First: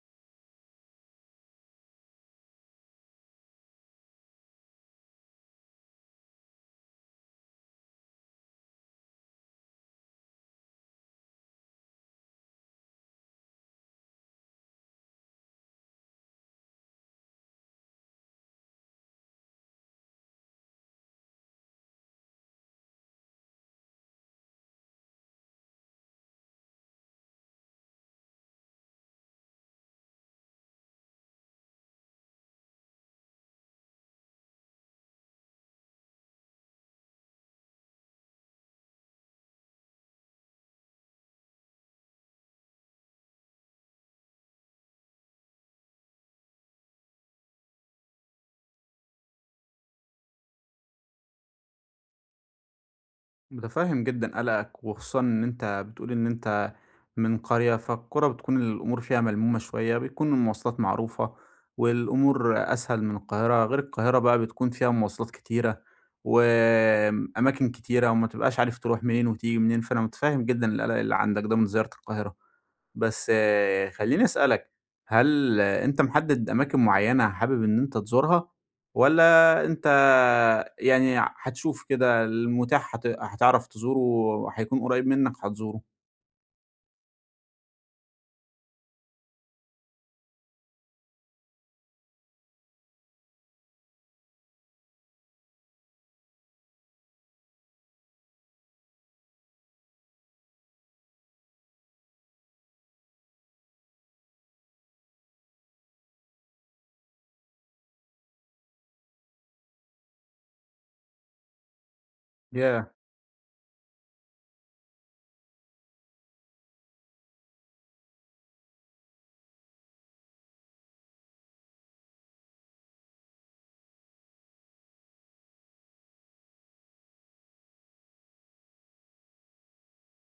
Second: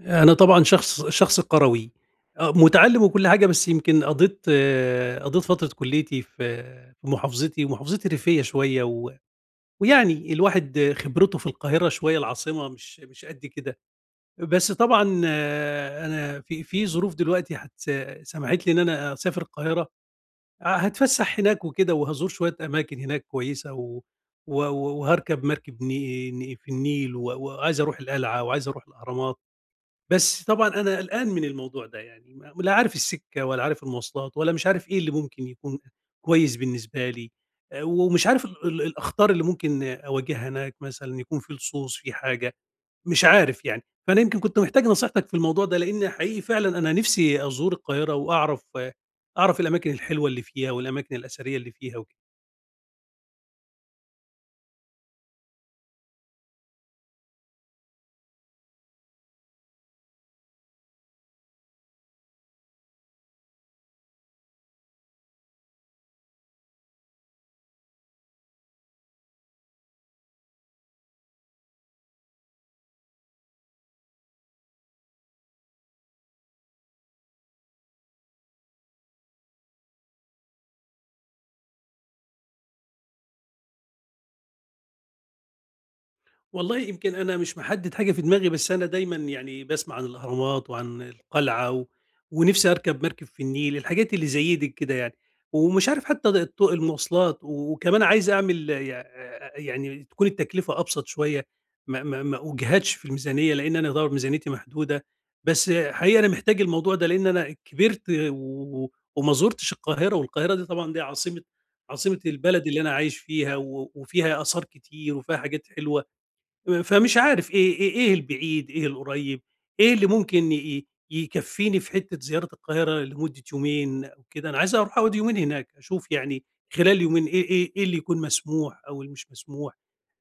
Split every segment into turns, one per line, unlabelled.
أنا طبعًا شخص قروي، متعلّم وكل حاجة، بس يمكن قضيت فترة كليتي في محافظتي، ومحافظتي ريفية شوية، ويعني الواحد خبرته في القاهرة شوية، العاصمة مش قد كده، بس طبعًا أنا في ظروف دلوقتي سمحت لي إن أنا أسافر القاهرة، هاتفسح هناك وكده، وهازور شوية أماكن هناك كويسة، و و وهاركب مركب ن ن في النيل، وعايز أروح القلعة، وعايز أروح الأهرامات. بس طبعًا أنا قلقان من الموضوع ده يعني ما لا عارف السكة ولا عارف المواصلات ولا مش عارف إيه اللي ممكن يكون كويس بالنسبة لي، ومش عارف ال ال الأخطار اللي ممكن أواجهها هناك مثلًا يكون في لصوص، في حاجة، مش عارف يعني. فأنا يمكن كنت محتاج نصيحتك في الموضوع ده، لإن حقيقي فعلًا أنا نفسي أزور القاهرة وأعرف، آه، أعرف الأماكن الحلوة اللي فيها والأماكن الأثرية اللي فيها وكده.
متفهم جدا قلقك، وخصوصا ان انت بتقول ان انت من قرية. فالقرى بتكون الامور فيها ملمومة شوية، بتكون المواصلات معروفة والامور اسهل من القاهرة. غير القاهرة بقى بتكون فيها مواصلات كتيرة واماكن كتيرة، وما تبقاش عارف تروح منين وتيجي منين. فانا متفهم جدا القلق اللي عندك ده من زيارة القاهرة. بس خلّيني أسألك، هل أنت محدد أماكن معيّنة حابب إن أنت تزورها، والّا أنت يعني هتشوف كده المتاح هتعرف تزوره وهيكون قريب منك هتزوره؟
والله يمكن أنا مش محدد حاجة في دماغي، بس أنا دايمًا يعني باسمع عن الأهرامات وعن القلعة ونفسي أركب مركب في النيل، الحاجات اللي زي دي كده يعني، ومش عارف حتى د الط المواصلات وكمان عايز أعمل يعني تكون التكلفة أبسط شوية، ما أُجهدش في الميزانية، لإن أنا طبعًا ميزانيتي محدودة، بس حقيقي أنا محتاج الموضوع ده، لإن أنا كبرت وما زُرتش القاهرة، والقاهرة دي طبعًا دي عاصمة البلد اللي
ياه!
أنا عايش فيها وفيها آثار كتير وفيها حاجات حلوة. فمش عارف إيه البعيد، إيه القريب، إيه اللي ممكن يكفّيني في حتّة زيارة القاهرة لمدة يومين أو كده، أنا عايز أروح أقعد يومين هناك، أشوف يعني خلال يومين إيه اللي يكون مسموح أو اللي مش مسموح.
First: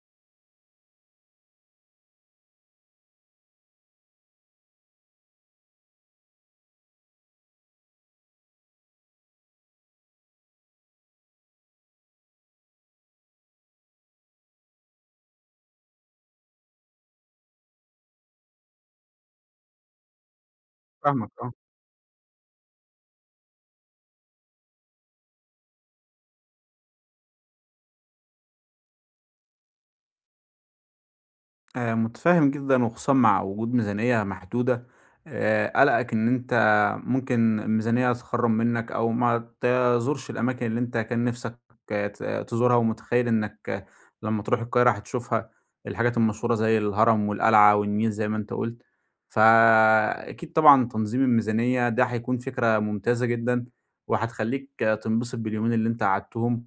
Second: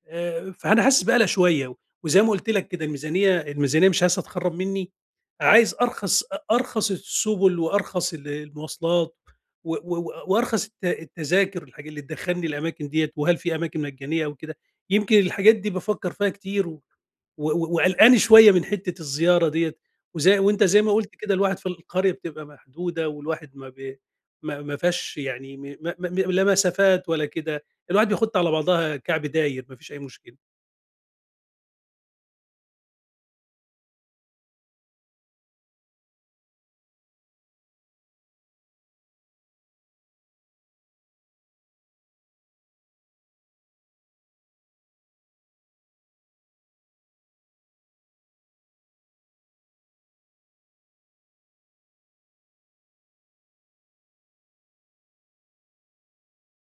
فأنا حاسس بقلق شوية، وزي ما قُلت لك كده الميزانية مش عايزة تخرّب منّي، عايز أرخص أرخص السُبُل وأرخص المواصلات وأرخص التذاكر الحاجة اللي تدخّلني الأماكن ديّة، وهل في أماكن مجانية أو كده، يمكن الحاجات دي بافكّر فيها كتير و و و وقلقان شوية من حتّة الزيارة ديّة، وأنت زي ما قُلت
فاهمك،
كده
آه.
الواحد في القرية بتبقى محدودة، والواحد ما ب ما ما فيهاش يعني م م م لا مسافات ولا كده، الواحد بيخُط على بعضها كعب داير ما فيش أي مشكلة.
متفهم جدًا، وخصوصًا مع وجود ميزانية محدودة. قلقك إن أنت ممكن الميزانية تخرّم منك، أو ما تزورش الأماكن اللي أنت كان نفسك آه، ت تزورها، ومتخيل إنك لمّا تروح القاهرة هتشوفها، الحاجات المشهورة زي الهرم والقلعة والنيل زي ما أنت قُلت. فأكيد طبعًا تنظيم الميزانية ده هيكون فكرة ممتازة جدًا، وهتخلّيك تنبسط باليومين اللي أنت قعدتهم،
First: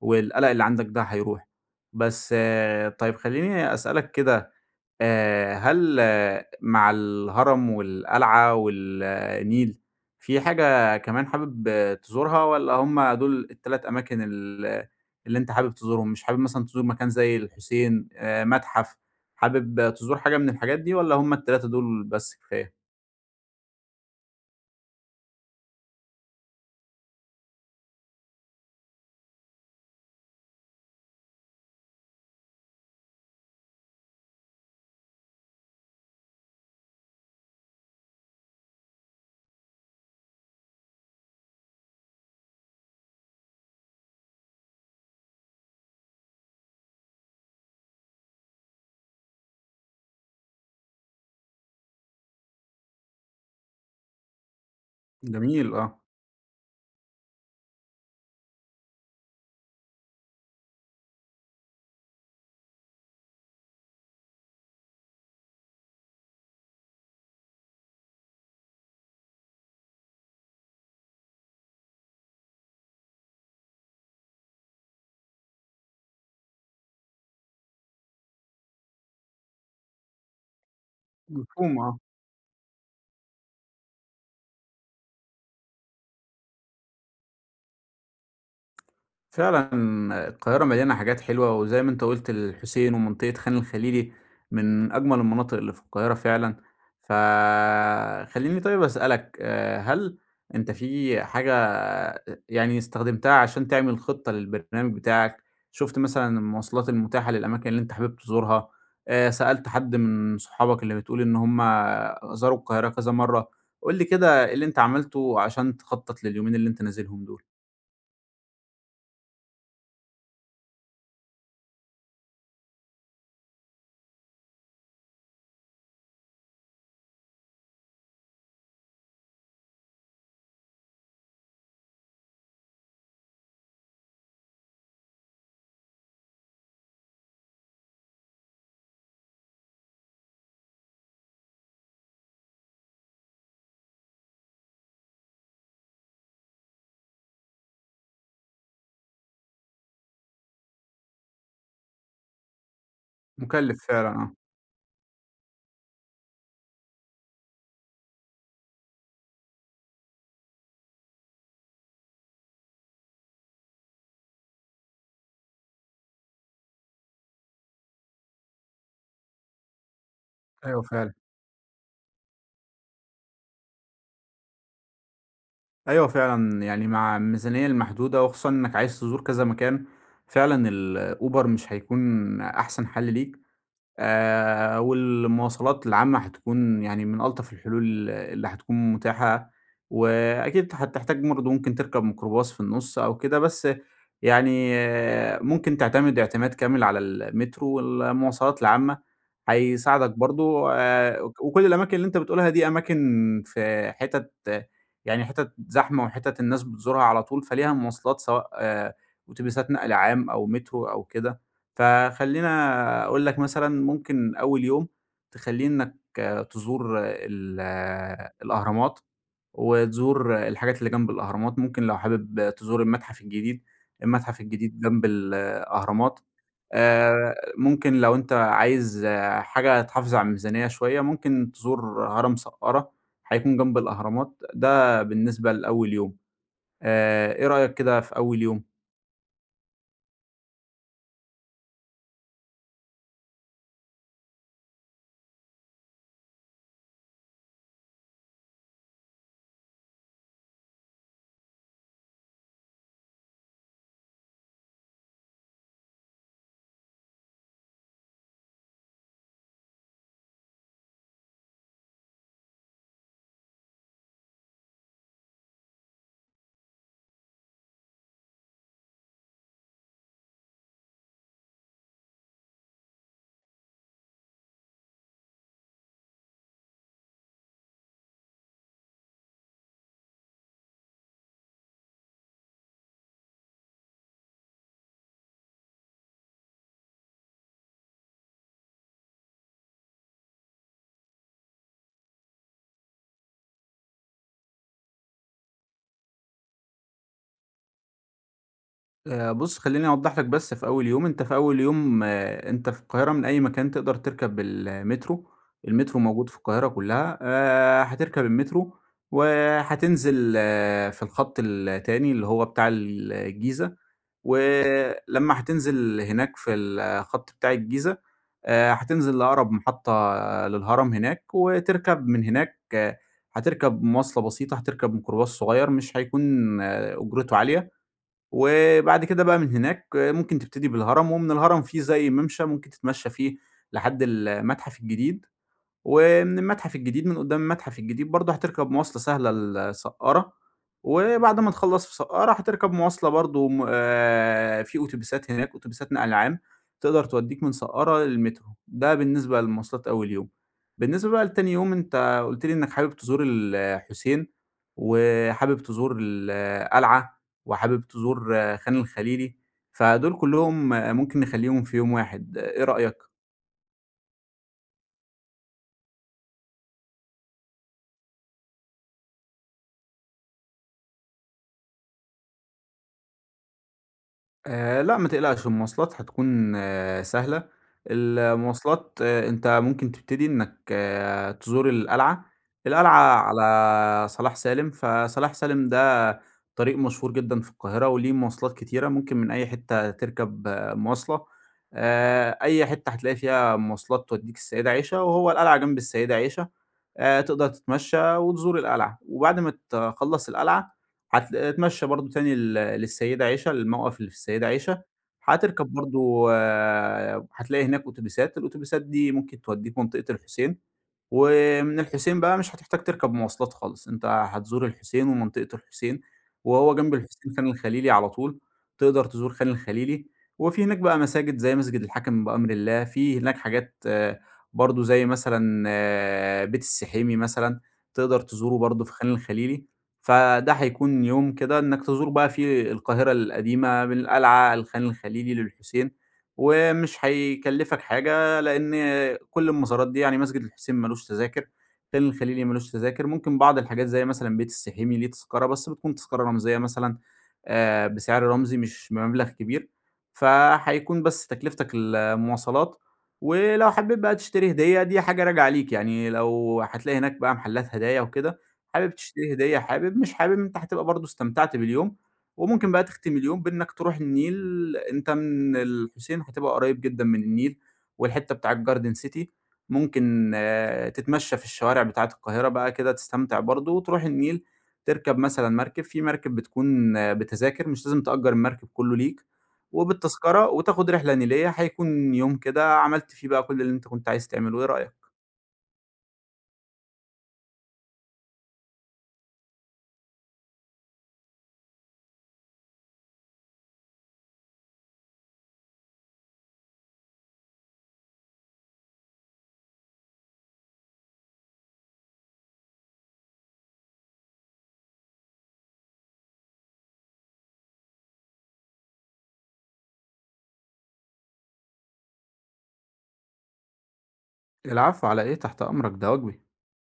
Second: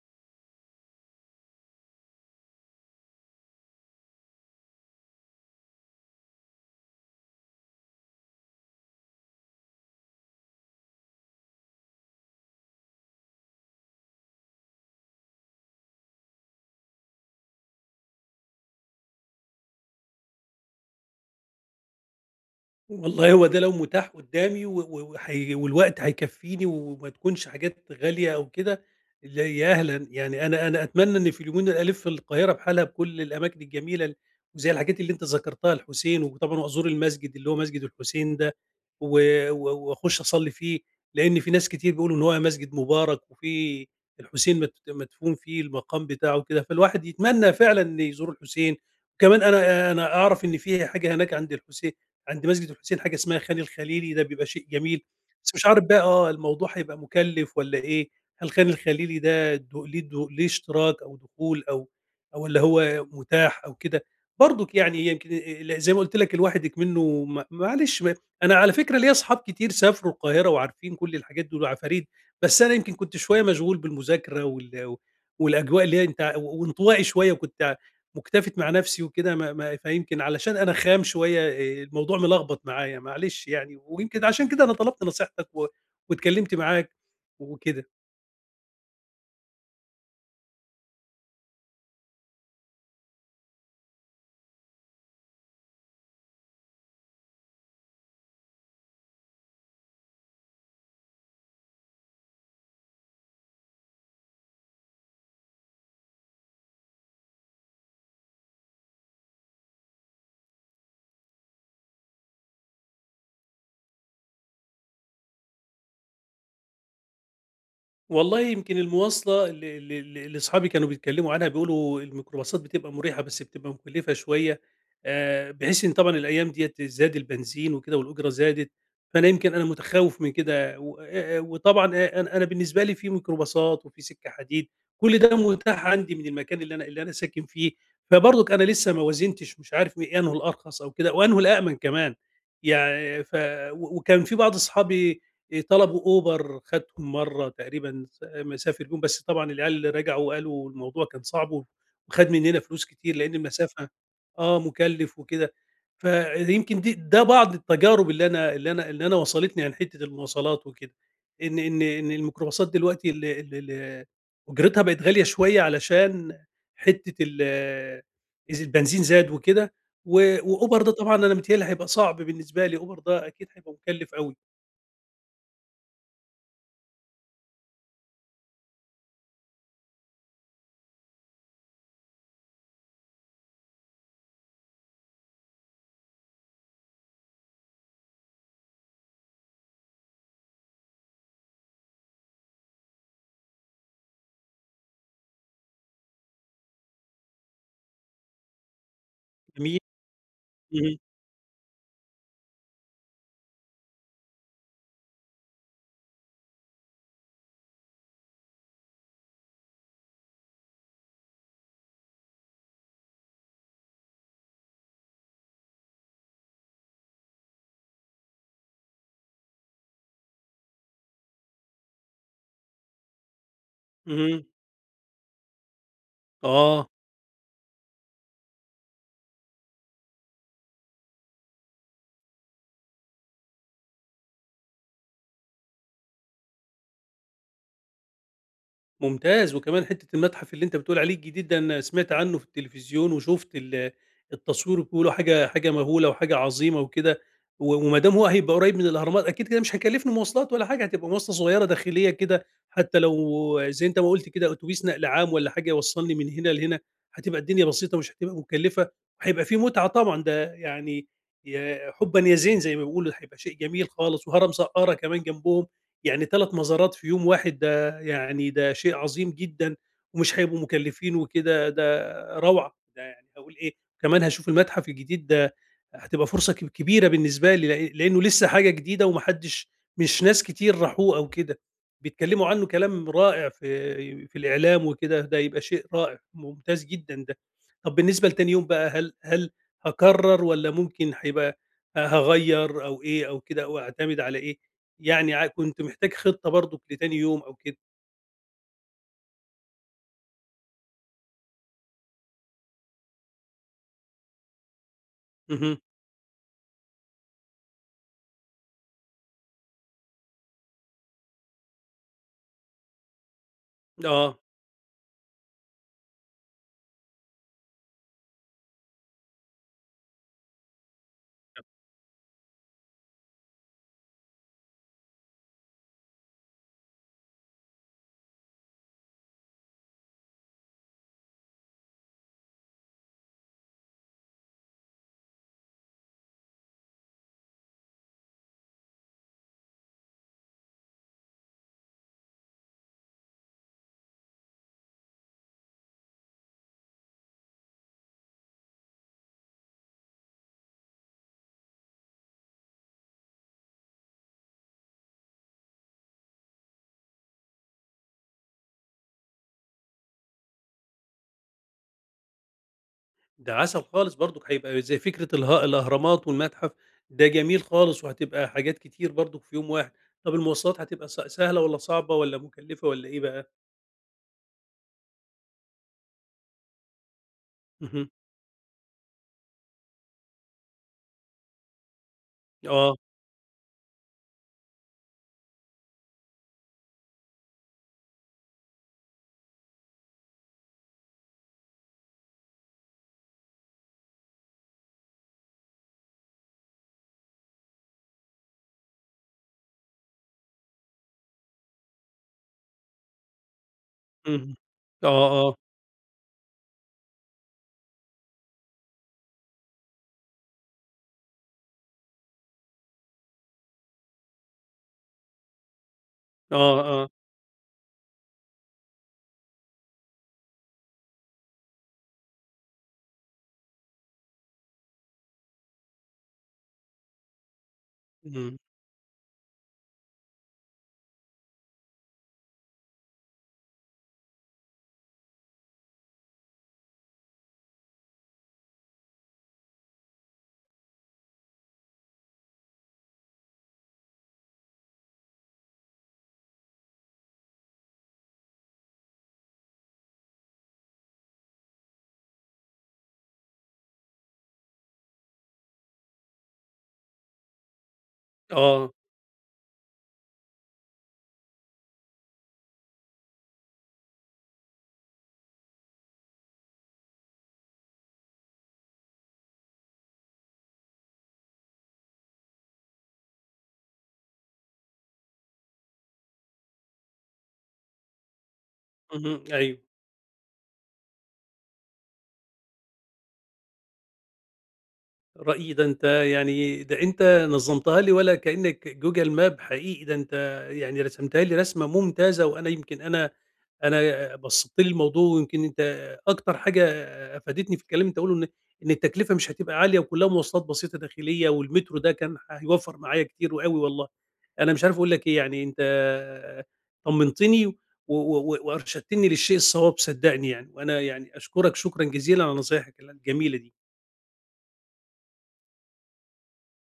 والقلق اللي عندك ده هيروح. بس آه، طيب خلّيني أسألك كده، هل مع الهرم والقلعة والنيل، في حاجة كمان حابب تزورها، والّا هُم دول ال3 أماكن اللي أنت حابب تزورهم؟ مش حابب مثلًا تزور مكان زي الحسين، متحف، حابب تزور حاجة من الحاجات دي، والّا هُم ال3 دول بس كفاية؟
والله هو ده لو متاح قدّامي و والوقت هيكفّيني وما تكونش حاجات غالية أو كده، لا يا أهلًا، يعني أنا أتمنى إن في اليومين ألِف القاهرة بحالها بكل الأماكن الجميلة وزي الحاجات اللي أنت ذكرتها الحسين، وطبعًا وأزور المسجد اللي هو مسجد الحسين ده، و و وأخش أصلّي فيه، لإن في ناس كتير بيقولوا إن هو مسجد مبارك وفيه الحسين مدفون فيه المقام بتاعه وكده، فالواحد يتمنى فعلًا ان يزور الحسين، وكمان أنا أعرف إن في حاجة هناك عند الحسين عند مسجد الحسين حاجة اسمها خان الخليلي، ده بيبقى شيء جميل، بس مش
جميل
عارف
آه،
بقى الموضوع هيبقى مُكلّف والّا إيه؟ هل خان الخليلي ده د ليه د ليه اشتراك أو دخول أو والّا هو متاح أو كده؟ برضُك يعني يمكن زي ما قُلت لك الواحد إكمنُّه معلش أنا على فكرة ليّا أصحاب كتير سافروا القاهرة وعارفين كل الحاجات دول وعفاريت، بس أنا يمكن كنت شوية مشغول بالمذاكرة وال والأجواء اللي هي أنت وانطوائي شوية وكنت مُكتفِت مع نَفْسي وكده ما ما فيمكن علشان أنا خام شوية
مفهوم آه.
الموضوع ملخبط معايا معلش يعني، ويمكن عشان كده أنا طلبت نصيحتك واتكلِّمت معاك وكده.
فعلا القاهرة مليانة حاجات حلوة، وزي ما انت قلت الحسين ومنطقة خان الخليلي من أجمل المناطق اللي في القاهرة فعلا. فخليني طيب أسألك، آه، هل انت في حاجة يعني استخدمتها عشان تعمل خطة للبرنامج بتاعك؟ شفت مثلا المواصلات المتاحة للأماكن اللي انت حابب تزورها؟ آه، سألت حد من صحابك اللي بتقول إن هم زاروا القاهرة كذا مرة؟ قول لي كده إيه اللي انت عملته عشان تخطط لليومين اللي انت نازلهم دول.
والله يمكن المواصلة اللي صحابي كانوا بيتكلموا عنها بيقولوا الميكروباصات بتبقى مريحة بس بتبقى مكلفة شوية، بحيث إن طبعًا الأيام ديّة زاد البنزين وكده والأجرة زادت، فأنا يمكن أنا متخوّف من كده و وطبعًا أ أنا أنا بالنسبة لي في ميكروباصات وفي سكة حديد، كل ده متاح عندي من المكان اللي أنا ساكن فيه، فبرضك أنا لسه ما وازنتش مش عارف إيه أنهي الأرخص أو كده وأنهي الأأمن كمان، يع ف و وكان في بعض أصحابي طلبوا Uber خدهم مرّة تقريبًا مسافر بيهم، بس طبعًا العيال رجعوا قالوا الموضوع كان صعب وخَد مننا فلوس كتير لإن
مكلف
المسافة
فعلا اه.
مُكلِّف وكده. فيمكن ده بعض التجارب اللي أنا وصلتني عن حتّة المواصلات وكده، إن الميكروباصات دلوقتي ال ال ال أُجرتها بقت غالية شوية علشان حتّة إذ البنزين زاد وكده و
أيوه
وUber ده
فعلًا،
طبعًا أنا متهيأ لي هيبقى صعب بالنسبة لي، Uber ده أكيد هيبقى مُكلِّف أوي.
أيوه فعلًا، يعني مع الميزانية المحدودة، وخصوصًا إنك عايز تزور كذا مكان، فعلًا الUber مش هيكون أحسن حل ليك. والمواصلات العامة هتكون يعني من ألطف الحلول اللي هتكون متاحة، وأكيد هتحتاج برضه ممكن تركب ميكروباص في النُص أو كده، بس يعني آه، ممكن تعتمد اعتماد كامل على المترو والمواصلات العامة،
جميل.
هيساعدك برضه
اهم.
وك وكل الأماكن اللي أنت بتقولها دي أماكن في حِتت آه، يعني حِتت زحمة، وحِتت الناس بتزورها على طول، فليها مواصلات سواء آه، أوتوبيسات نقل عام أو مترو أو كده. فخلّينا أقول لك مثلًا ممكن أول يوم تخلّيه إنّك آه، تزور آه، ال آه، الأهرامات، وتزور آه، الحاجات اللي جنب الأهرامات، ممكن لو حابب آه، تزور المتحف الجديد، المتحف
اهم،
الجديد جنب الأهرامات.
آه،
ممكن لو أنت عايز آه، حاجة تحافظ على الميزانية شوية، ممكن تزور هرم سقّارة، هيكون جنب الأهرامات، ده بالنسبة لأول يوم. إيه رأيك كده في أول يوم؟
ممتاز، وكمان حتّة المتحف اللي أنت بتقول عليه الجديد ده أنا سمعت عنّه في التلفزيون وشُفت التصوير بيقولوا حاجة مهولة وحاجة عظيمة وكده، وما دام هو هيبقى قريّب من الأهرامات أكيد كده مش هيكلّفني مواصلات ولا حاجة، هتبقى مواصلة صغيّرة داخلية كده، حتّى لو زي أنت ما قُلت كده أوتوبيس نقل عام والّا حاجة يوصّلني من هنا لهنا، هتبقى الدنيا بسيطة مش هتبقى مكلّفة، وهيبقى في متعة طبعًا ده يعني يا حُبًا يزين زي ما بيقولوا، هيبقى شيء جميل خالص، وهرم سقّارة كمان جنبهم، يعني 3 مزارات في يوم واحد ده يعني ده شيء عظيم جدًا ومش هيبقوا مكلّفين وكده، ده روعة، ده يعني هاقول إيه، كمان هاشوف المتحف الجديد ده هتبقى فرصة كبيرة بالنسبة لي، لإنه لسه حاجة جديدة وما حدش مش ناس كتير راحوه أو كده، بيتكلّموا عنه كلام رائع في الإعلام وكده، ده يبقى شيء رائع، ممتاز جدًا ده. طَب بالنسبة لتاني يوم بقى، هل هاكرّر والّا ممكن هيبقى هاغيّر أو إيه أو كده أو أعتمد على إيه؟ يعني كنت محتاج خطة برضه لتاني يوم أو كده.
بُص، خلّيني أوضّح لك، بس في أول يوم، أنت في أول يوم آه، أنت في القاهرة من أي مكان تقدر تركب المترو.
اهم،
المترو موجود في القاهرة كلّها، هتركب المترو وهتنزل آه، في الخط التاني اللي هو بتاع الجيزة،
آه،
ولمّا هتنزل هناك في الخط بتاع الجيزة، هتنزل لأقرب محطة للهرم هناك، وتركب من هناك آه، هتركب مواصلة بسيطة، هتركب ميكروباص صغير مش هيكون آه، أجرته عالية. وبعد كده بقى من هناك ممكن تبتدي بالهرم، ومن الهرم في زي ممشى ممكن تتمشى فيه لحد المتحف الجديد. ومن المتحف الجديد، من قدّام المتحف الجديد برضه هتركب مواصلة سهلة لسقّارة، وبعد ما تخلّص في سقّارة هتركب مواصلة برضه م في أوتوبيسات هناك، أوتوبيسات نقل عام تقدر تودّيك من سقّارة للمترو، ده بالنسبة لمواصلات أول يوم. بالنسبة بقى لتاني يوم، أنت قُلت لي إنّك حابب تزور الحسين، وحابب تزور القلعة، وحابب تزور آه، خان الخليلي، فدول كلّهم آه، ممكن نخلّيهم في يوم واحد، إيه رأيك؟
ده عسل خالص برضك، هيبقى زي فكرة الأهرامات والمتحف، ده جميل خالص وهتبقى حاجات كتير برضك في يوم واحد. طب المواصلات هتبقى سهلة والّا صعبة والّا مكلفة والّا إيه بقى؟
لأ ما تقلقش، المواصلات هتكون آه سهلة،
اهم،
المواصلات آه، أنت ممكن تبتدي إنك آه تزور القلعة، القلعة
آه،
على صلاح سالم، فصلاح سالم ده طريق مشهور جدًا في القاهرة وليه مواصلات كتيرة، ممكن من أي حتة تركب آه مواصلة، أي حتة هتلاقي فيها مواصلات توديك السيدة عيشة، وهو القلعة جنب السيدة عيشة، تقدر تتمشى وتزور القلعة، وبعد ما تخلّص القلعة اتمشى برضه تاني للسيدة عيشة، للموقف اللي في السيدة
اهم،
عيشة،
آه، آه،
هتركب برضه هتلاقي هناك أوتوبيسات، الأوتوبيسات دي ممكن توديك منطقة الحسين، ومن الحسين بقى مش هتحتاج تركب مواصلات خالص، أنت هتزور الحسين ومنطقة الحسين، وهو
آه،
جنب
آه،
الحسين خان الخليلي على طول، تقدر تزور خان الخليلي، وفي هناك بقى مساجد زي مسجد الحاكم بأمر الله، في هناك حاجات برضه زي مثلًا آه، بيت السحيمي مثلًا، تقدر
إمم،
تزوره برضه في خان الخليلي، فده هيكون يوم كده إنك تزور بقى فيه القاهرة القديمة، من القلعة لخان الخليلي للحسين، ومش هيكلفك حاجة. ده لأن كل المزارات دي، يعني مسجد الحسين مالوش تذاكر، خان الخليلي مالوش تذاكر، ممكن بعض الحاجات زي مثلًا بيت السحيمي ليه تذكرة، بس بتكون تذكرة رمزية مثلًا، بسعر رمزي مش بمبلغ كبير، فهيكون بس تكلفتك المواصلات، ولو حبيت بقى تشتري هدية دي حاجة راجعة ليك، يعني لو هتلاقي هناك بقى محلات هدايا وكده،
آه،
حابب تشتري هدية حابب، مش حابب، أنت هتبقى برضه استمتعت باليوم، وممكن بقى تختم اليوم بإنك تروح النيل، أنت من الحسين هتبقى قريب جدًا من النيل. والحتة بتاع الجاردن سيتي، ممكن آه، تتمشى في الشوارع بتاعة القاهرة بقى كده تستمتع برضه، وتروح النيل تركب مثلًا مركب، في مركب بتكون آه، بتذاكر مش لازم تأجر المركب كله ليك،
اهم، أيوه،
وبالتذكرة وتاخد رحلة نيلية، هيكون يوم كده عملت فيه بقى كل اللي أنت كنت عايز تعمله، إيه رأيك؟
رأي ده أنت يعني ده أنت نظمتها لي ولا كأنك Google Map حقيقي، ده أنت يعني رسمتها لي رسمة ممتازة، وأنا يمكن أنا بسّطت لي الموضوع ويمكن أنت أكتر حاجة أفادتني في الكلام اللي أنت قُلته إن التكلفة مش هتبقى عالية وكُلّها مواصلات بسيطة داخلية والمترو ده كان هيوفّر معايا كتير وأوي والله. أنا مش عارف أقول لك إيه، يعني أنت طمّنتني و وأرشدتني للشيء الصواب صدّقني يعني، وأنا يعني أشكرك شكرًا جزيلًا على نصايحك الجميلة دي.
العفو على إيه، تحت أمرك، ده واجبي.